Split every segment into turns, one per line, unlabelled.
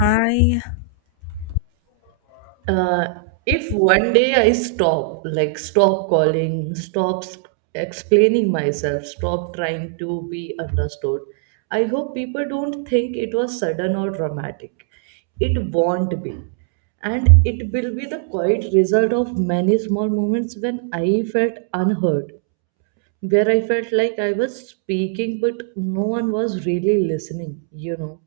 I
Uh, if one day I stop, like stop calling, stop s- explaining myself, stop trying to be understood, I hope people don't think it was sudden or dramatic. It won't be. And it will be the quiet result of many small moments when I felt unheard, where I felt like I was speaking, but no one was really listening, you know.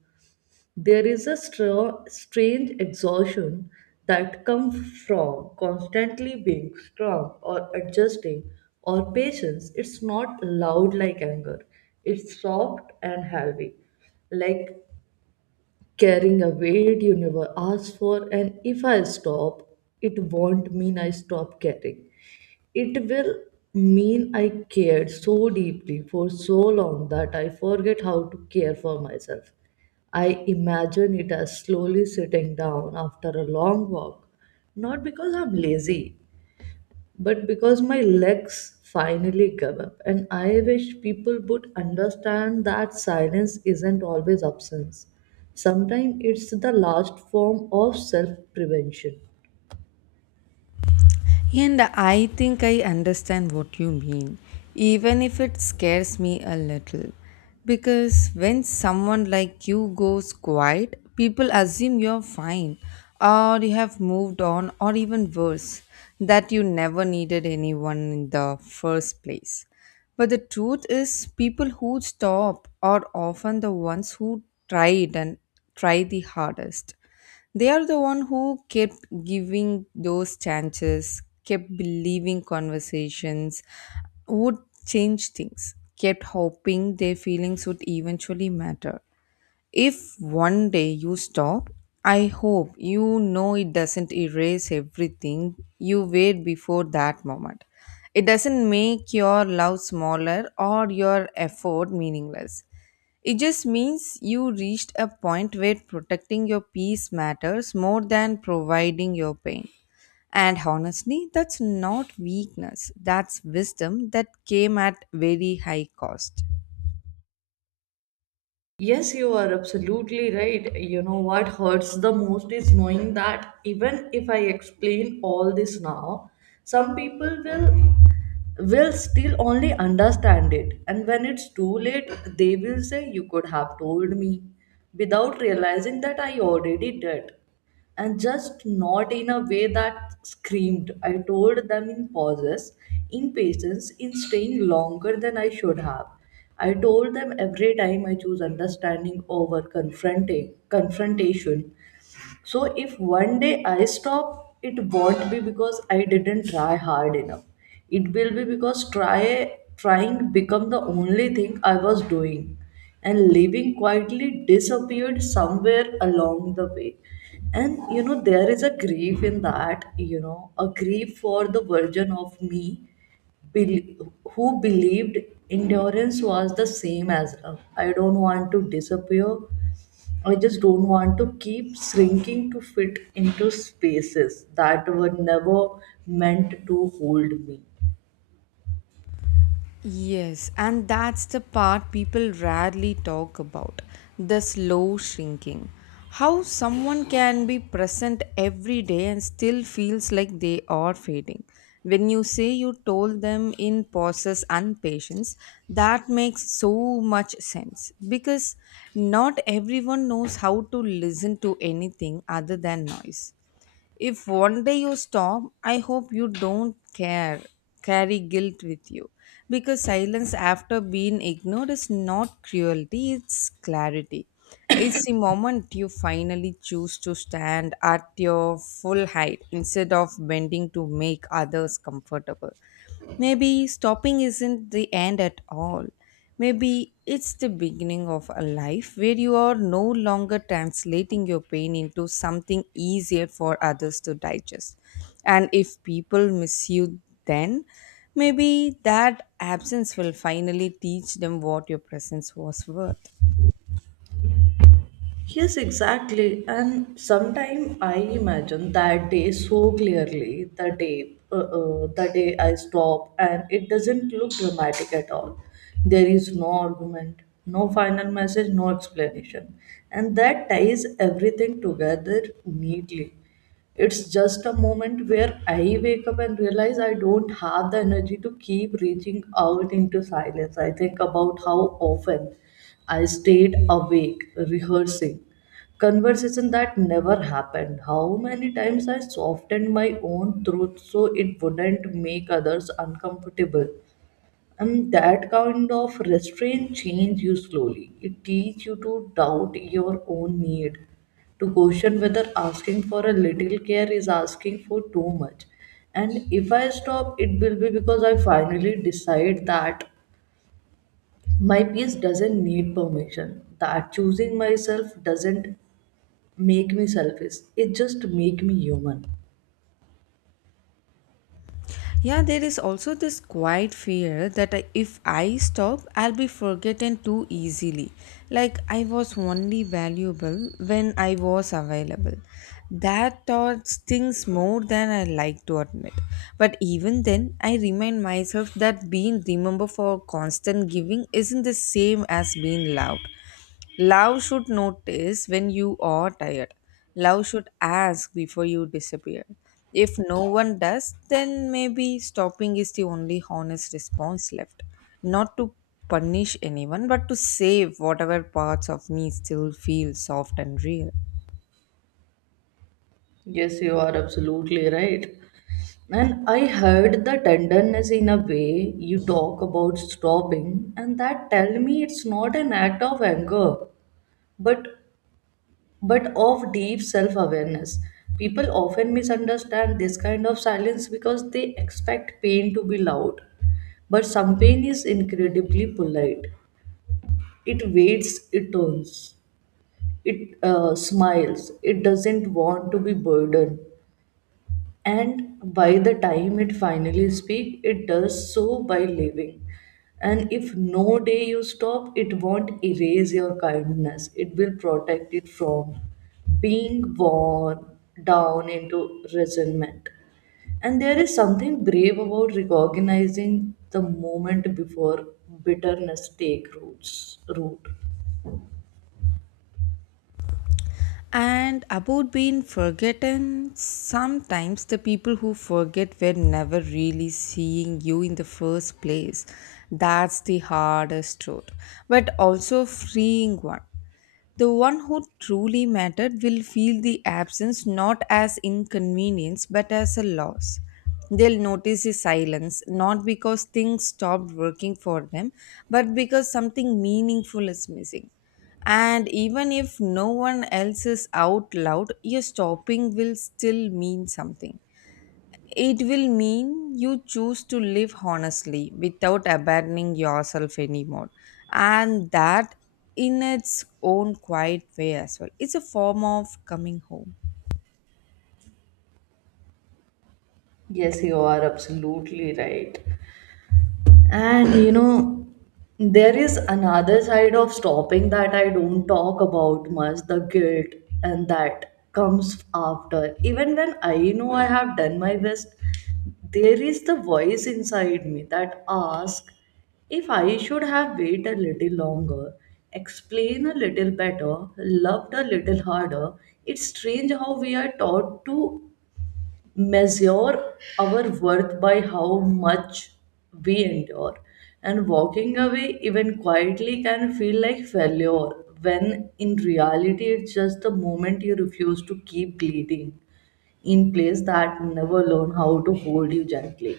There is a strange exhaustion that comes from constantly being strong or adjusting or patience. It's not loud like anger, it's soft and heavy. Like carrying a weight you never asked for, and if I stop, it won't mean I stop caring. It will mean I cared so deeply for so long that I forget how to care for myself. I imagine it as slowly sitting down after a long walk, not because I'm lazy, but because my legs finally gave up, and I wish people would understand that silence isn't always absence. Sometimes it's the last form of self prevention.
and I think I understand what you mean, even if it scares me a little. Because when someone like you goes quiet, people assume you're fine, or you have moved on, or even worse, that you never needed anyone in the first place. But the truth is, people who stop are often the ones who tried and try the hardest. They are the one who kept giving those chances, kept believing conversations would change things, kept hoping their feelings would eventually matter. If one day you stop, I hope you know it doesn't erase everything you were before that moment. It doesn't make your love smaller or your effort meaningless. It just means you reached a point where protecting your peace matters more than providing your pain. And honestly, that's not weakness, that's wisdom that came at very high cost.
Yes, you are absolutely right. What hurts the most is knowing that even if I explain all this now, some people will still only understand it. And when it's too late, they will say, "You could have told me," without realizing that I already did. And just not in a way that screamed. I told them in pauses, in patience, in staying longer than I should have. I told them every time I choose understanding over confronting confrontation. So if one day I stop, it won't be because I didn't try hard enough. It will be because trying become the only thing I was doing, and living quietly disappeared somewhere along the way. There is a grief in that, a grief for the version of me bel- who believed endurance was the same as love. I don't want to disappear. I just don't want to keep shrinking to fit into spaces that were never meant to hold me.
Yes, and that's the part people rarely talk about the slow shrinking. How someone can be present every day and still feels like they are fading. When you say you told them in pauses and patience, that makes so much sense because not everyone knows how to listen to anything other than noise. If one day you stop, I hope you don't care, carry guilt with you. Because silence after being ignored is not cruelty, it's clarity. It's the moment you finally choose to stand at your full height instead of bending to make others comfortable. Maybe stopping isn't the end at all. Maybe it's the beginning of a life where you are no longer translating your pain into something easier for others to digest. And if people miss you, then maybe that absence will finally teach them what your presence was worth.
Yes, exactly. And sometimes I imagine that day so clearly, the day I stop, and it doesn't look dramatic at all. There is no argument, no final message, no explanation, and that ties everything together neatly. It's just a moment where I wake up and realize I don't have the energy to keep reaching out into silence. I think about how often I stayed awake rehearsing conversation that never happened. How many times I softened my own truth so it wouldn't make others uncomfortable. And that kind of restraint change you slowly. It teaches you to doubt your own need, to question whether asking for a little care is asking for too much. And if I stop, it will be because I finally decide that my peace doesn't need permission, that choosing myself doesn't make me selfish, it just make me human.
Yeah, there is also this quiet fear that if I stop, I'll be forgotten too easily. Like I was only valuable when I was available. That thought stings more than I like to admit. But even then, I remind myself that being remembered for constant giving isn't the same as being loved. Love should notice when you are tired. Love should ask before you disappear. If no one does, then maybe stopping is the only honest response left. Not to punish anyone, but to save whatever parts of me still feel soft and real.
Yes, you are absolutely right. And I heard the tenderness in a way you talk about stopping, and that tell me it's not an act of anger, but of deep self-awareness. People often misunderstand this kind of silence because they expect pain to be loud. But some pain is incredibly polite. It waits, it turns, it smiles, it doesn't want to be burdened. And by the time it finally speak, it does so by living. And if no day you stop, it won't erase your kindness, it will protect it from being worn down into resentment. And there is something brave about recognizing the moment before bitterness take root.
And about being forgotten, sometimes the people who forget were never really seeing you in the first place. That's the hardest truth, but also freeing one. The one who truly mattered will feel the absence not as inconvenience but as a loss. They'll notice his silence, not because things stopped working for them, but because something meaningful is missing. And even if no one else is out loud, your stopping will still mean something. It will mean you choose to live honestly without abandoning yourself anymore. And that, in its own quiet way as well, it's a form of coming home.
Yes, you are absolutely right. And you know, there is another side of stopping that I don't talk about much, the guilt and that comes after. Even when I know I have done my best, there is the voice inside me that asks if I should have waited a little longer, explain a little better, loved a little harder. It's strange how we are taught to measure our worth by how much we endure. And walking away, even quietly, can feel like failure when in reality it's just the moment you refuse to keep bleeding in place that never learn how to hold you gently.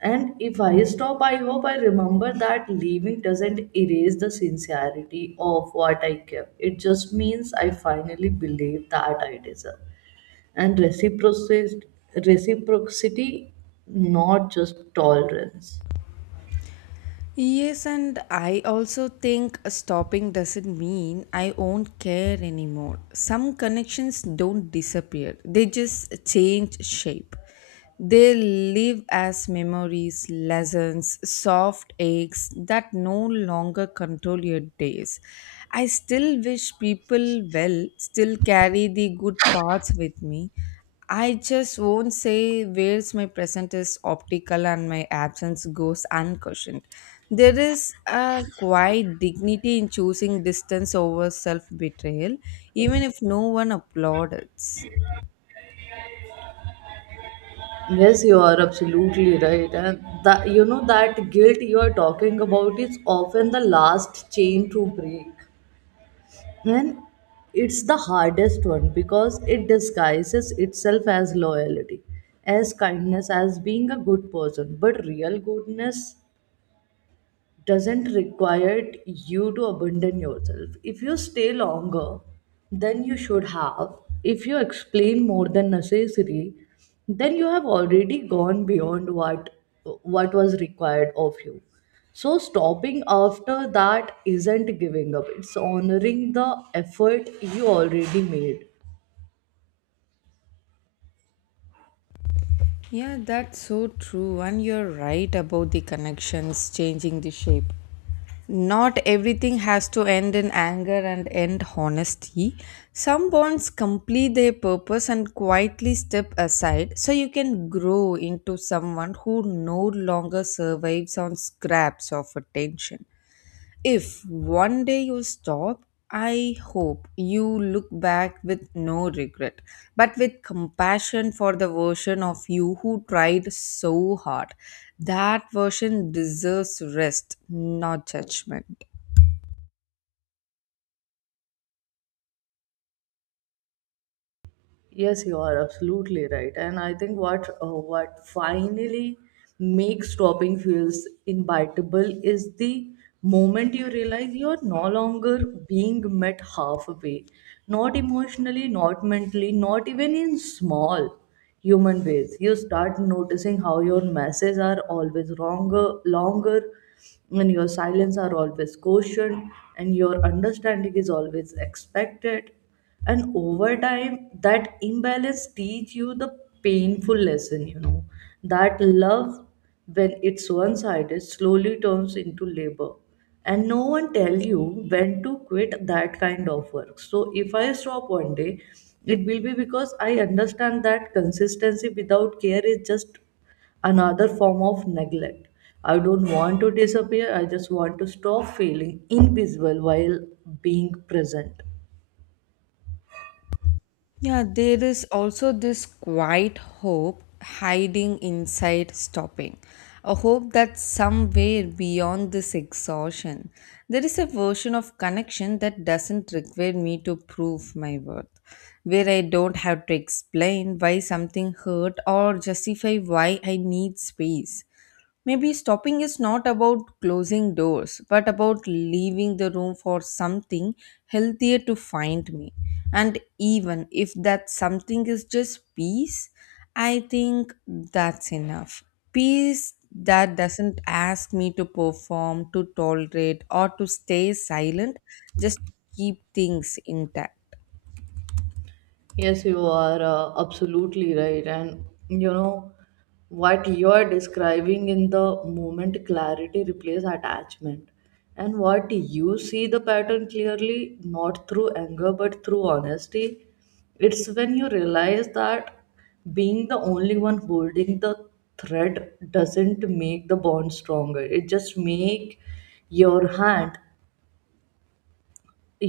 And if I stop, I hope I remember that leaving doesn't erase the sincerity of what I kept. It just means I finally believe that I deserve and reciprocity, not just tolerance.
Yes, and I also think stopping doesn't mean I won't care anymore. Some connections don't disappear, they just change shape. They live as memories, lessons, soft aches that no longer control your days. I still wish people well, still carry the good parts with me, I just won't say where's my present is optical and my absence goes unquestioned. There is a quiet dignity in choosing distance over self betrayal, even if no one applauds.
Yes, you are absolutely right. And that guilt you are talking about is often the last chain to break, and it's the hardest one because it disguises itself as loyalty, as kindness, as being a good person. But real goodness doesn't require you to abandon yourself. If you stay longer than you should have, if you explain more than necessary, then you have already gone beyond what was required of you. So stopping after that isn't giving up. It's honoring the effort you already made.
Yeah, that's so true. And you're right about the connections changing the shape. Not everything has to end in anger and end honesty. Some bonds complete their purpose and quietly step aside so you can grow into someone who no longer survives on scraps of attention. If one day you stop, I hope you look back with no regret, but with compassion for the version of you who tried so hard. That version deserves rest, not judgment.
Yes, you are absolutely right. And I think what finally makes stopping fuels inevitable is the moment you realize you are no longer being met halfway, not emotionally, not mentally, not even in small human ways. You start noticing how your messages are always longer, and your silence are always cautioned, and your understanding is always expected. And over time that imbalance teach you the painful lesson, that love, when it's one-sided, slowly turns into labor. And no one tell you when to quit that kind of work. So if I stop one day, it will be because I understand that consistency without care is just another form of neglect. I don't want to disappear, I just want to stop feeling invisible while being present.
Yeah, there is also this quiet hope hiding inside stopping. A hope that somewhere beyond this exhaustion, there is a version of connection that doesn't require me to prove my worth, where I don't have to explain why something hurt or justify why I need space. Maybe stopping is not about closing doors, but about leaving the room for something healthier to find me. And even if that something is just peace, I think that's enough. Peace that doesn't ask me to perform, to tolerate, or to stay silent, just keep things intact.
Yes, you are absolutely right. What you are describing in the moment clarity replaces attachment. And what you see the pattern clearly, not through anger, but through honesty. It's when you realize that being the only one holding the thread doesn't make the bond stronger. It just make your hand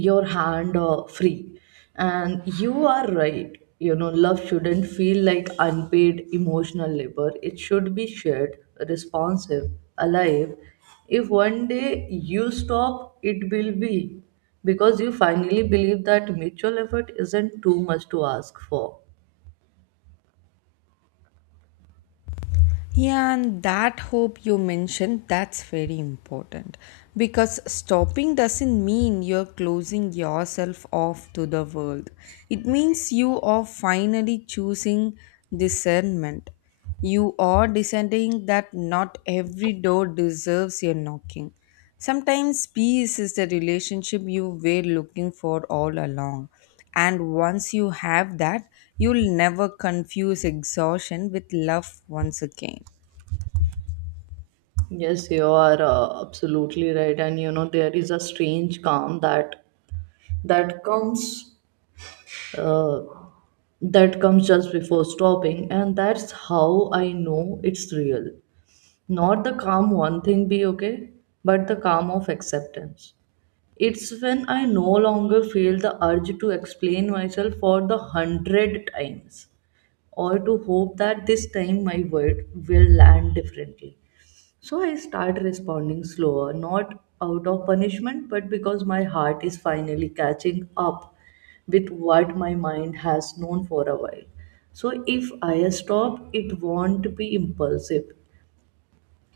your hand free. And you are right, love shouldn't feel like unpaid emotional labor. It should be shared, responsive, alive. If one day you stop, it will be because you finally believe that mutual effort isn't too much to ask for.
Yeah, and that hope you mentioned, that's very important because stopping doesn't mean you're closing yourself off to the world. It means you are finally choosing discernment. You are deciding that not every door deserves your knocking. Sometimes peace is the relationship you were looking for all along. And once you have that, you'll never confuse exhaustion with love once again.
Yes, you are absolutely right. and you know there is a strange calm that comes uh, that comes just before stopping, and that's how I know it's real. Not the calm one thing be okay, but the calm of acceptance. It's when I no longer feel the urge to explain myself for the hundred times, or to hope that this time my word will land differently. So I start responding slower, not out of punishment, but because my heart is finally catching up with what my mind has known for a while. So if I stop, it won't be impulsive.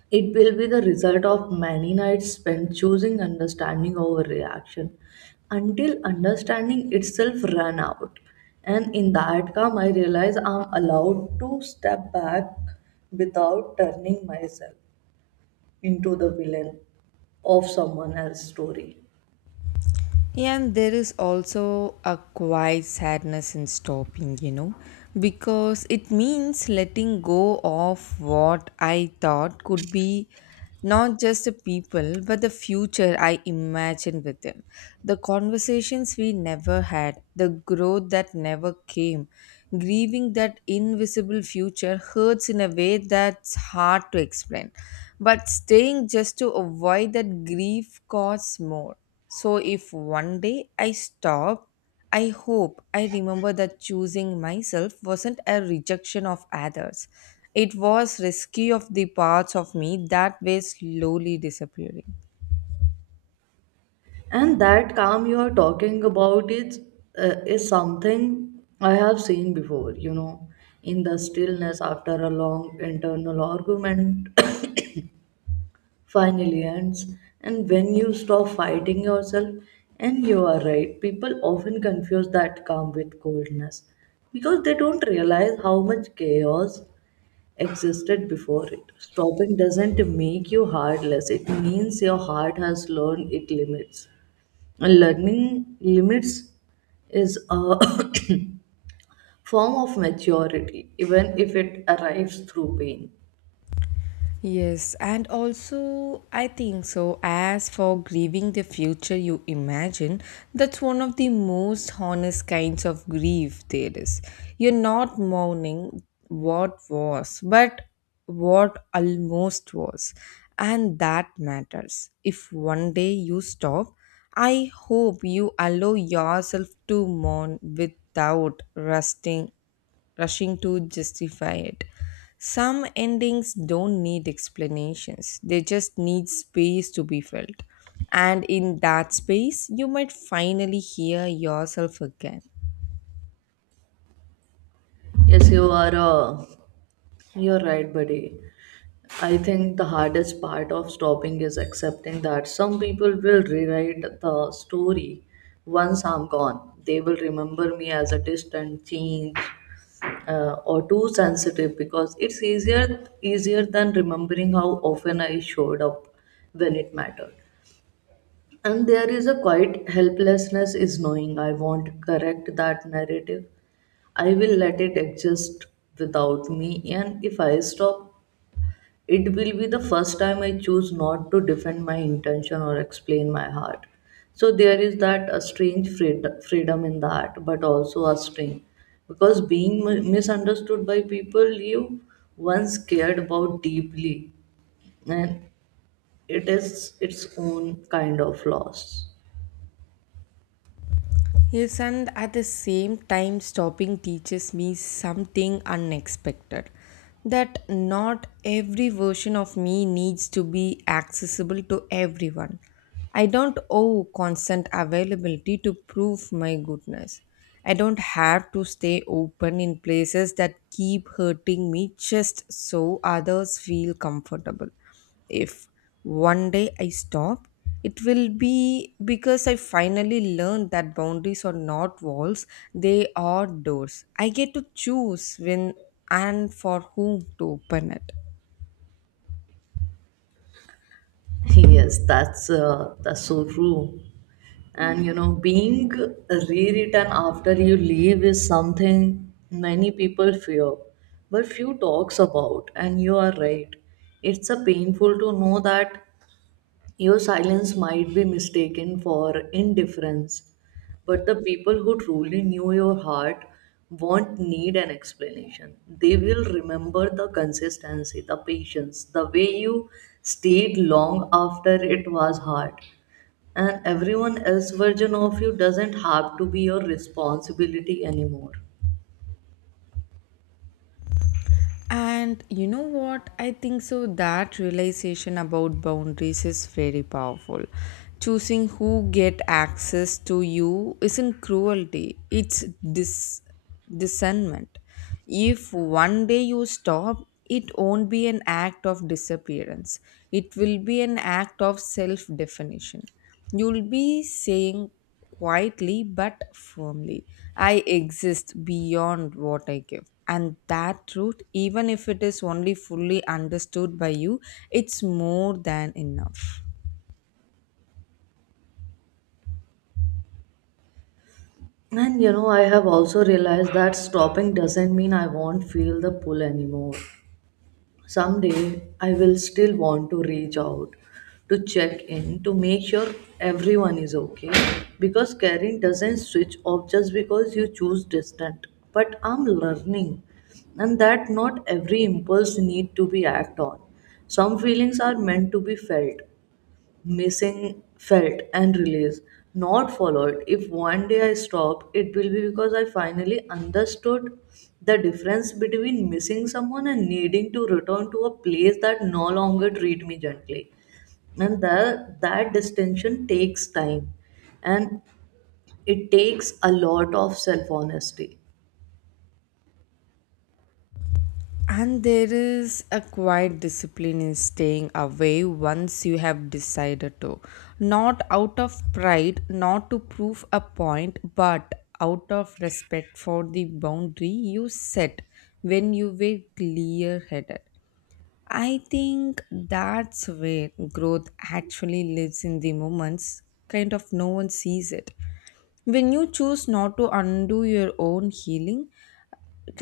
It will be the result of many nights spent choosing understanding over reaction until understanding itself ran out. And in that calm, I realize I'm allowed to step back without turning myself into the villain of someone else's story.
And there is also a quiet sadness in stopping, you know, because it means letting go of what I thought could be not just the people, but the future I imagined with them. The conversations we never had, the growth that never came, grieving that invisible future hurts in a way that's hard to explain. But staying just to avoid that grief costs more. So if one day I stop, I hope I remember that choosing myself wasn't a rejection of others. It was rescue of the parts of me that were slowly disappearing.
And that calm you are talking about is something I have seen before. You know, in the stillness after a long internal argument finally ends, and when you stop fighting yourself. And you are right. People often confuse that calm with coldness because they don't realize how much chaos existed before it. Stopping doesn't make you heartless, it means your heart has learned its limits. And learning limits is a form of maturity, even if it arrives through pain.
Yes, and also I think so. As for grieving the future you imagine, that's one of the most honest kinds of grief there is. You're not mourning what was, but what almost was. And that matters. If one day you stop, I hope you allow yourself to mourn without rushing to justify it. Some endings don't need explanations, they just need space to be felt. And in that space, you might finally hear yourself again.
Yes, you are you're right, buddy. I think the hardest part of stopping is accepting that some people will rewrite the story once I'm gone. They will remember me as a distant change, or too sensitive, because it's easier than remembering how often I showed up when it mattered. And there is a quiet helplessness is knowing I won't correct that narrative. I will let it exist without me. And if I stop, it will be the first time I choose not to defend my intention or explain my heart. So there is that, a strange freedom in that, but also a strain. Because being misunderstood by people you once cared about deeply, and it is its own kind of loss.
Yes, and at the same time, stopping teaches me something unexpected. That not every version of me needs to be accessible to everyone. I don't owe constant availability to prove my goodness. I don't have to stay open in places that keep hurting me just so others feel comfortable. If one day I stop, it will be because I finally learned that boundaries are not walls, they are doors. I get to choose when and for whom to open it.
Yes, that's so true. And you know, being rewritten after you leave is something many people fear, but few talks about. And you are right. It's a painful to know that your silence might be mistaken for indifference, but the people who truly knew your heart won't need an explanation. They will remember the consistency, the patience, the way you stayed long after it was hard. And everyone else's version of you doesn't have to be your responsibility anymore.
And you know what? I think so that realization about boundaries is very powerful. Choosing who get access to you isn't cruelty, it's dis- discernment. If one day you stop, it won't be an act of disappearance. It will be an act of self definition. You'll be saying quietly but firmly. I exist beyond what I give. And that truth, even if it is only fully understood by you, it's more than enough.
And you know, I have also realized that stopping doesn't mean I won't feel the pull anymore. Someday, I will still want to reach out to check in to make sure everyone is okay, because caring doesn't switch off just because you choose distant. But I'm learning, and that not every impulse need to be act on. Some feelings are meant to be felt, missing felt and release not followed. If one day I stop, it will be because I finally understood the difference between missing someone and needing to return to a place that no longer treat me gently. And that that distinction takes time, and it takes a lot of self honesty.
And there is a quiet discipline in staying away once you have decided to. Not out of pride, not to prove a point, but out of respect for the boundary you set when you were clear headed. I think that's where growth actually lives in the moments, kind of no one sees it. When you choose not to undo your own healing,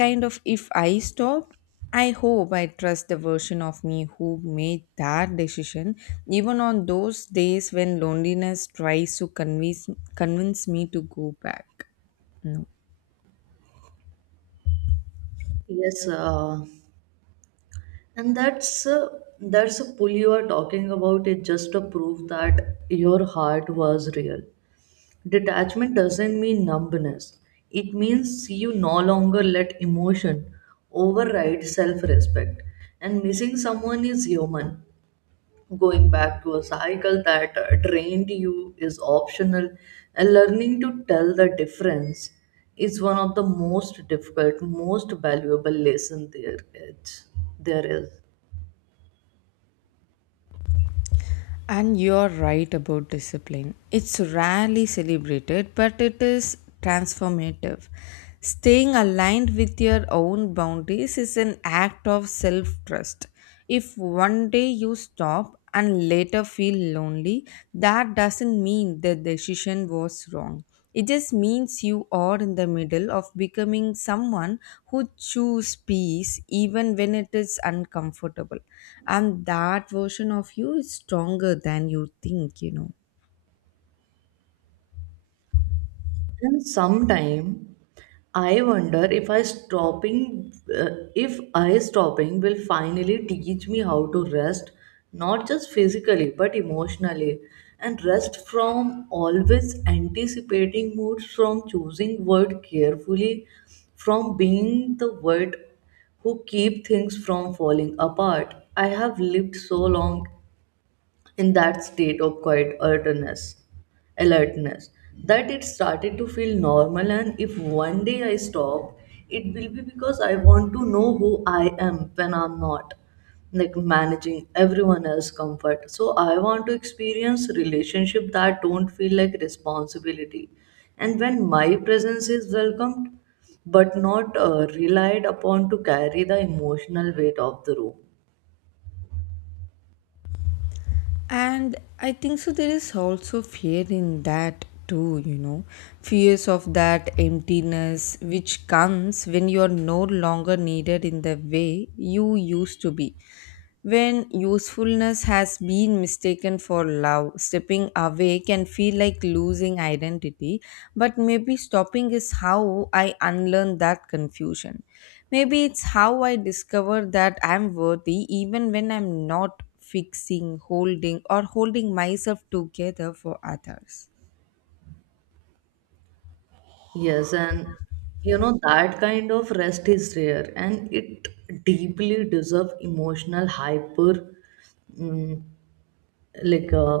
kind of if I stop, I hope I trust the version of me who made that decision, even on those days when loneliness tries to convince me to go back. No.
Yes. And that's that's a pull you are talking about, it just a proof that your heart was real. Detachment doesn't mean numbness. It means you no longer let emotion override self respect. And missing someone is human. Going back to a cycle that drained you is optional. And learning to tell the difference is one of the most difficult, most valuable lesson there is.
And you're right about discipline. It's rarely celebrated, but it is transformative. Staying aligned with your own boundaries is an act of self trust. If one day you stop and later feel lonely, that doesn't mean the decision was wrong. It just means you are in the middle of becoming someone who choose peace even when it is uncomfortable. And that version of you is stronger than you think, you know.
And sometime I wonder uh, if I stopping will finally teach me how to rest, not just physically but emotionally, and rest from always anticipating moods, from choosing word carefully, from being the word who keep things from falling apart. I have lived so long in that state of quiet alertness that it started to feel normal. And if one day I stop, it will be because I want to know who I am when I'm not like managing everyone else's comfort. So I want to experience relationship that don't feel like responsibility. And when my presence is welcomed, but not relied upon to carry the emotional weight of the room.
And I think so, there is also fear in that too, you know. Fears of that emptiness which comes when you are no longer needed in the way you used to be. When usefulness has been mistaken for love stepping away can feel like losing identity, but maybe stopping is how I unlearn that confusion. Maybe it's how I discover that I'm worthy even when I'm not fixing holding or holding myself together for others.
Yes, and you know that kind of rest is rare, and it deeply deserves emotional hyper mm, like uh,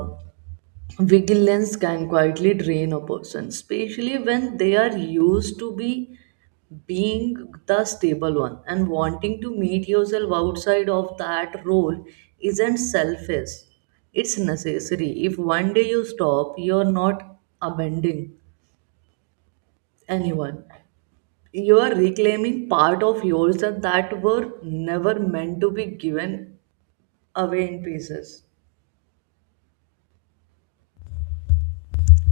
vigilance can quietly drain a person, especially when they are used to be being the stable one, and wanting to meet yourself outside of that role isn't selfish. It's necessary. If one day you stop, you're not abandoning anyone, you are reclaiming part of yourself that were never meant to be given away in pieces.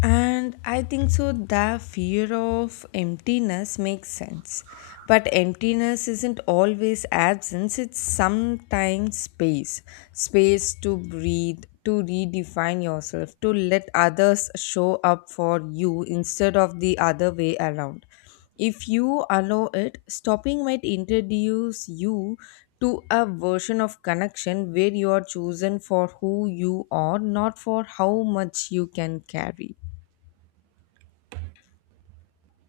And I think so the fear of emptiness makes sense. But emptiness isn't always absence, it's sometimes space. Space to breathe, to redefine yourself, to let others show up for you instead of the other way around. If you allow it, stopping might introduce you to a version of connection where you are chosen for who you are, not for how much you can carry.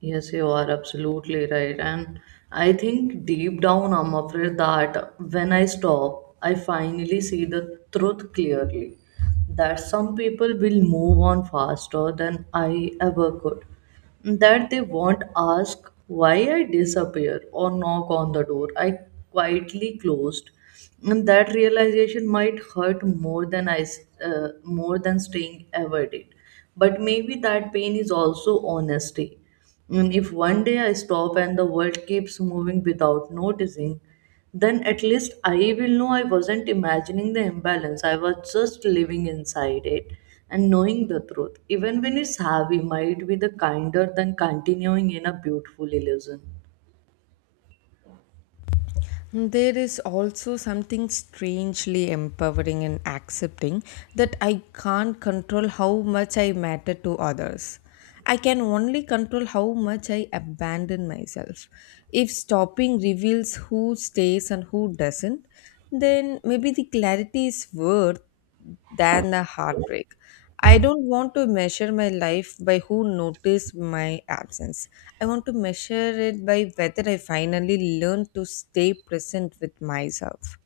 Yes, you are absolutely right. And I think deep down, I'm afraid that when I stop, I finally see the truth clearly that some people will move on faster than I ever could. That they won't ask why I disappear or knock on the door I quietly closed. And that realization might hurt more than more than staying ever did. But maybe that pain is also honesty, and if one day I stop and the world keeps moving without noticing, then at least I will know I wasn't imagining the imbalance. I was just living inside it, and knowing the truth, even when it's heavy, might be the kinder than continuing in a beautiful illusion.
There is also something strangely empowering in accepting that I can't control how much I matter to others. I can only control how much I abandon myself. If stopping reveals who stays and who doesn't, then maybe the clarity is worth than a heartbreak. I don't want to measure my life by who noticed my absence. I want to measure it by whether I finally learned to stay present with myself.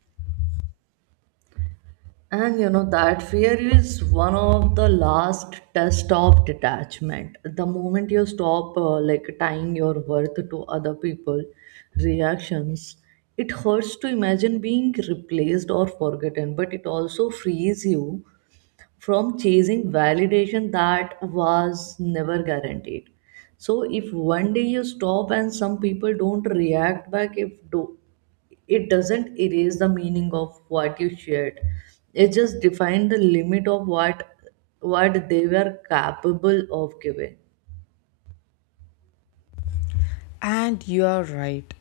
And you know that fear is one of the last test of detachment. The moment you stop like tying your worth to other people reactions, it hurts to imagine being replaced or forgotten, but it also frees you from chasing validation that was never guaranteed. So if one day you stop and some people don't react back, if do, it doesn't erase the meaning of what you shared. It just defined the limit of what they were capable of giving.
And you're right.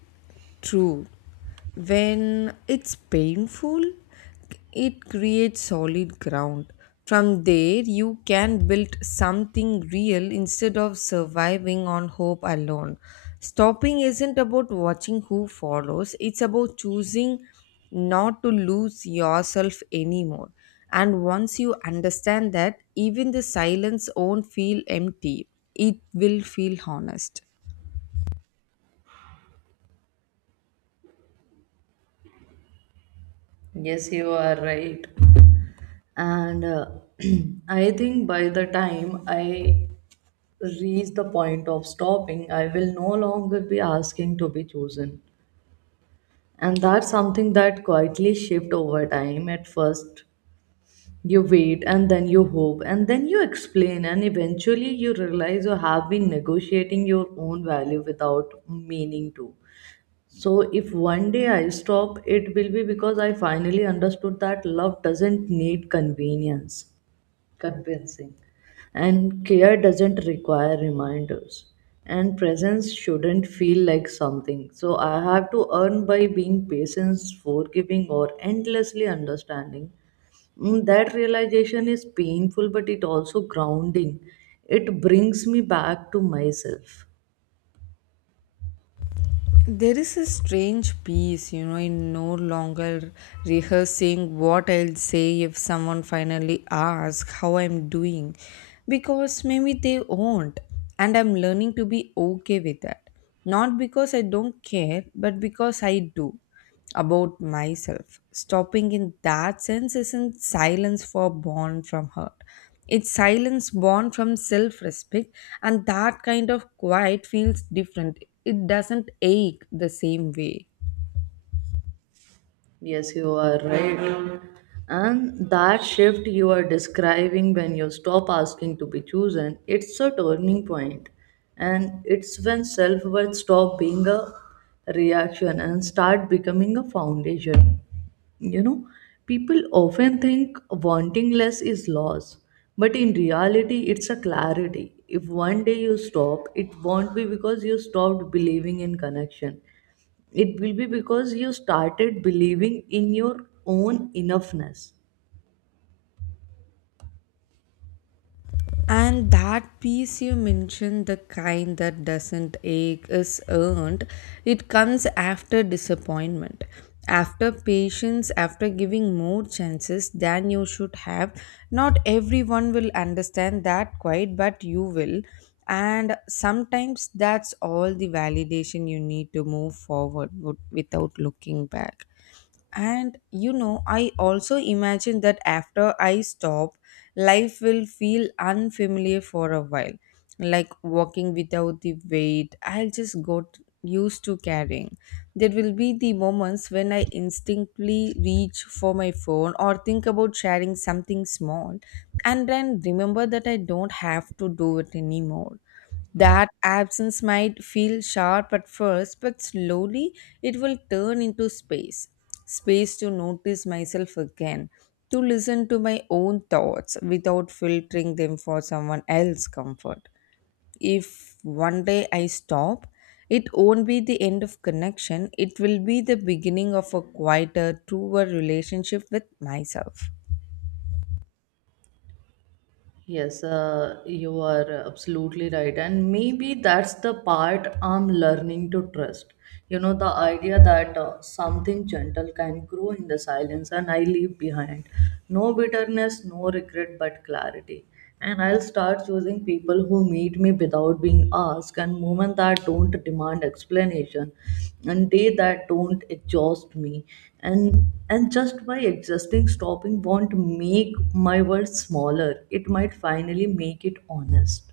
True. When it's painful, it creates solid ground. From there, you can build something real instead of surviving on hope alone. Stopping isn't about watching who follows, it's about choosing not to lose yourself anymore. And once you understand that, even the silence won't feel empty, it will feel honest.
Yes, you are right. And I think by the time I reach the point of stopping, I will no longer be asking to be chosen. And that's something that quietly shift over time. At first, you wait, and then you hope, and then you explain, and eventually, you realize you have been negotiating your own value without meaning to. So, if one day I stop, it will be because I finally understood that love doesn't need convenience convincing. And care doesn't require reminders. And presence shouldn't feel like something. So I have to earn by being patient, forgiving, or endlessly understanding. Mm, that realization is painful, but it also grounding. It brings me back to myself.
There is a strange peace, you know, in no longer rehearsing what I'll say if someone finally asks how I'm doing, because maybe they won't, and I'm learning to be okay with that. Not because I don't care, but because I do about myself. Stopping in that sense isn't silence for born from hurt. It's silence born from self respect, and that kind of quiet feels different. It doesn't ache the same way.
Yes, you are right. And that shift you are describing, when you stop asking to be chosen, it's a turning point. And it's when self worth stop being a reaction and start becoming a foundation. You know, people often think wanting less is loss, but in reality, it's a clarity. If one day you stop, it won't be because you stopped believing in connection. It will be because you started believing in your own enoughness.
And that piece you mentioned, the kind that doesn't ache, is earned. It comes after disappointment, after patience, after giving more chances than you should have. Not everyone will understand that quite, but you will. And sometimes that's all the validation you need to move forward without looking back. And you know, I also imagine that after I stop, life will feel unfamiliar for a while. Like walking without the weight, I'll just got used to carrying. There will be the moments when I instinctively reach for my phone or think about sharing something small and then remember that I don't have to do it anymore. That absence might feel sharp at first, but slowly it will turn into space. Space to notice myself again, to listen to my own thoughts without filtering them for someone else's comfort. If one day I stop, it won't be the end of connection, it will be the beginning of a quieter, truer relationship with myself.
Yes, you are absolutely right. And maybe that's the part I'm learning to trust. You know, the idea that something gentle can grow in the silence and I leave behind. No bitterness, no regret, but clarity. And I'll start choosing people who meet me without being asked, and moments that don't demand explanation, and day that don't exhaust me, and and just by existing, stopping won't make my world smaller, it might finally make it honest.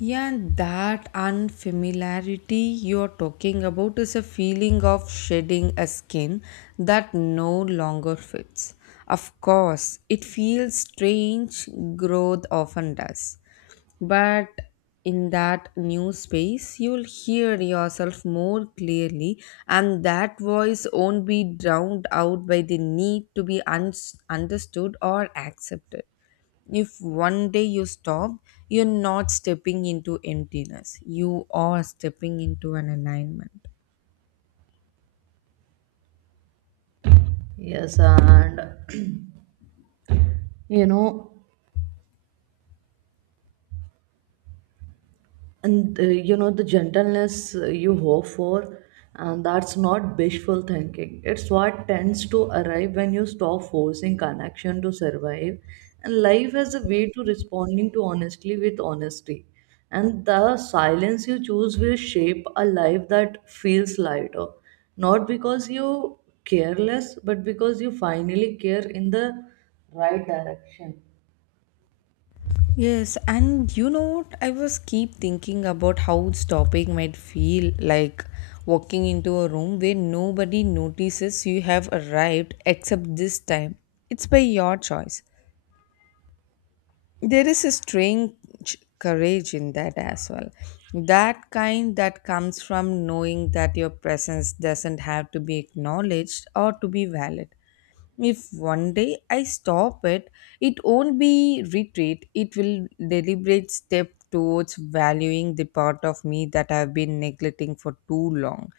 Yeah, that unfamiliarity you're talking about is a feeling of shedding a skin that no longer fits. Of course, it feels strange, growth often does. But in that new space, you'll hear yourself more clearly, and that voice won't be drowned out by the need to be understood or accepted. If one day you stop, you're not stepping into emptiness, you are stepping into an alignment.
Yes, and you know, and you know the gentleness you hope for, and that's not wishful thinking, it's what tends to arrive when you stop forcing connection to survive. And life has a way to responding to honestly with honesty, and the silence you choose will shape a life that feels lighter, not because you careless, but because you finally care in the right direction.
Yes, and you know what? I was keep thinking about how stopping might feel like walking into a room where nobody notices you have arrived except this time. It's by your choice. There is a strange courage in that as well. That kind that comes from knowing that your presence doesn't have to be acknowledged or to be valid. If one day I stop it, it won't be retreat. It will deliberate step towards valuing the part of me that I've been neglecting for too long.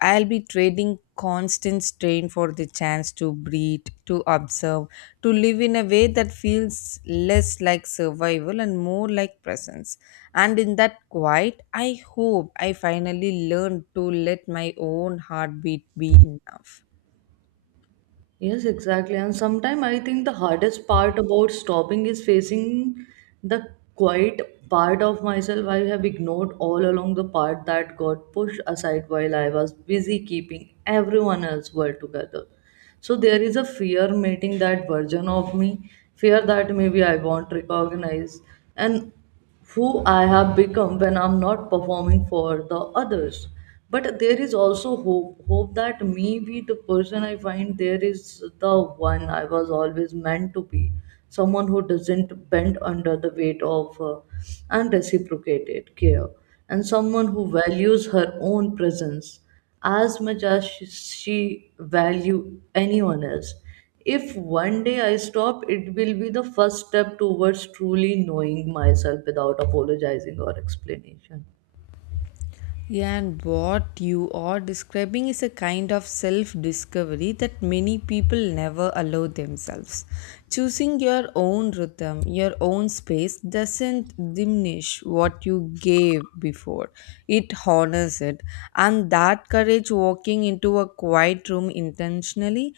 I'll be trading constant strain for the chance to breathe, to observe, to live in a way that feels less like survival and more like presence. And in that quiet, I hope I finally learn to let my own heartbeat be enough.
Yes, exactly. And sometimes I think the hardest part about stopping is facing the quiet part of myself I have ignored all along, the part that got pushed aside while I was busy keeping everyone else well together. So there is a fear meeting that version of me, fear that maybe I won't recognize and who I have become when I'm not performing for the others. But there is also hope, hope that maybe the person I find there is the one I was always meant to be, someone who doesn't bend under the weight of unreciprocated care, and someone who values her own presence as much as she value anyone else. If one day I stop, it will be the first step towards truly knowing myself without apologizing or explanation.
Yeah, and what you are describing is a kind of self discovery that many people never allow themselves. Choosing your own rhythm, your own space doesn't diminish what you gave before, it honors it. And that courage walking into a quiet room intentionally.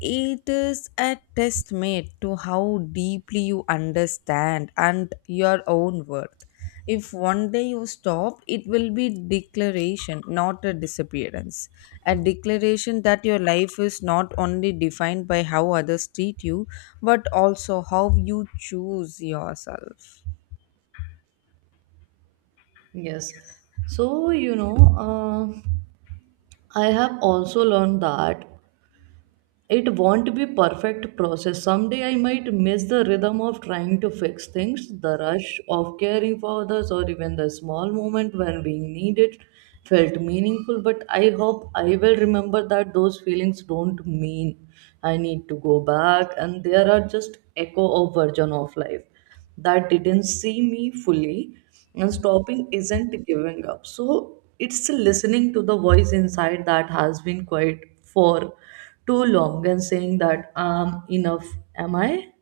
It is a testament to how deeply you understand and your own worth. If one day you stop, it will be declaration, not a disappearance, a declaration that your life is not only defined by how others treat you, but also how you choose yourself.
Yes. So, you know, uh, I have also learned that it won't be perfect process. Someday I might miss the rhythm of trying to fix things, the rush of caring for others, or even the small moment when being needed felt meaningful. But I hope I will remember that those feelings don't mean I need to go back, and there are just echo of version of life that didn't see me fully. And stopping isn't giving up, so it's listening to the voice inside that has been quiet for too long, and saying that I'm enough, am I?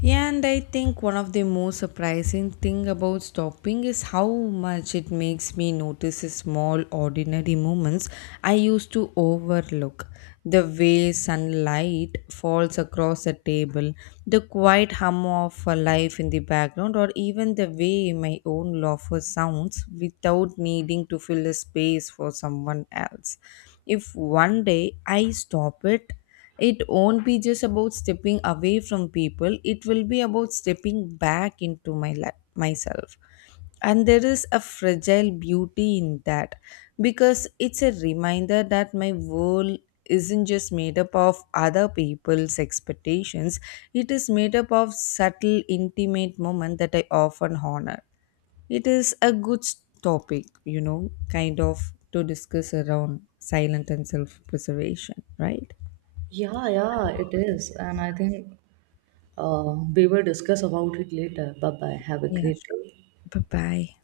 Yeah, and I think one of the most surprising thing about stopping is how much it makes me notice the small ordinary moments I used to overlook. The way sunlight falls across a table, the quiet hum of a life in the background, or even the way my own laughter sounds without needing to fill a space for someone else. If one day I stop it, it won't be just about stepping away from people, it will be about stepping back into my life myself. And there is a fragile beauty in that because it's a reminder that my world isn't just made up of other people's expectations, it is made up of subtle, intimate moments that I often honor. It is a good topic, you know, kind of to discuss around silent and self preservation, right?
Yeah, it is. And I think we will discuss about it later. Bye bye. Have a
Yeah,
great day.
sure. Bye-bye.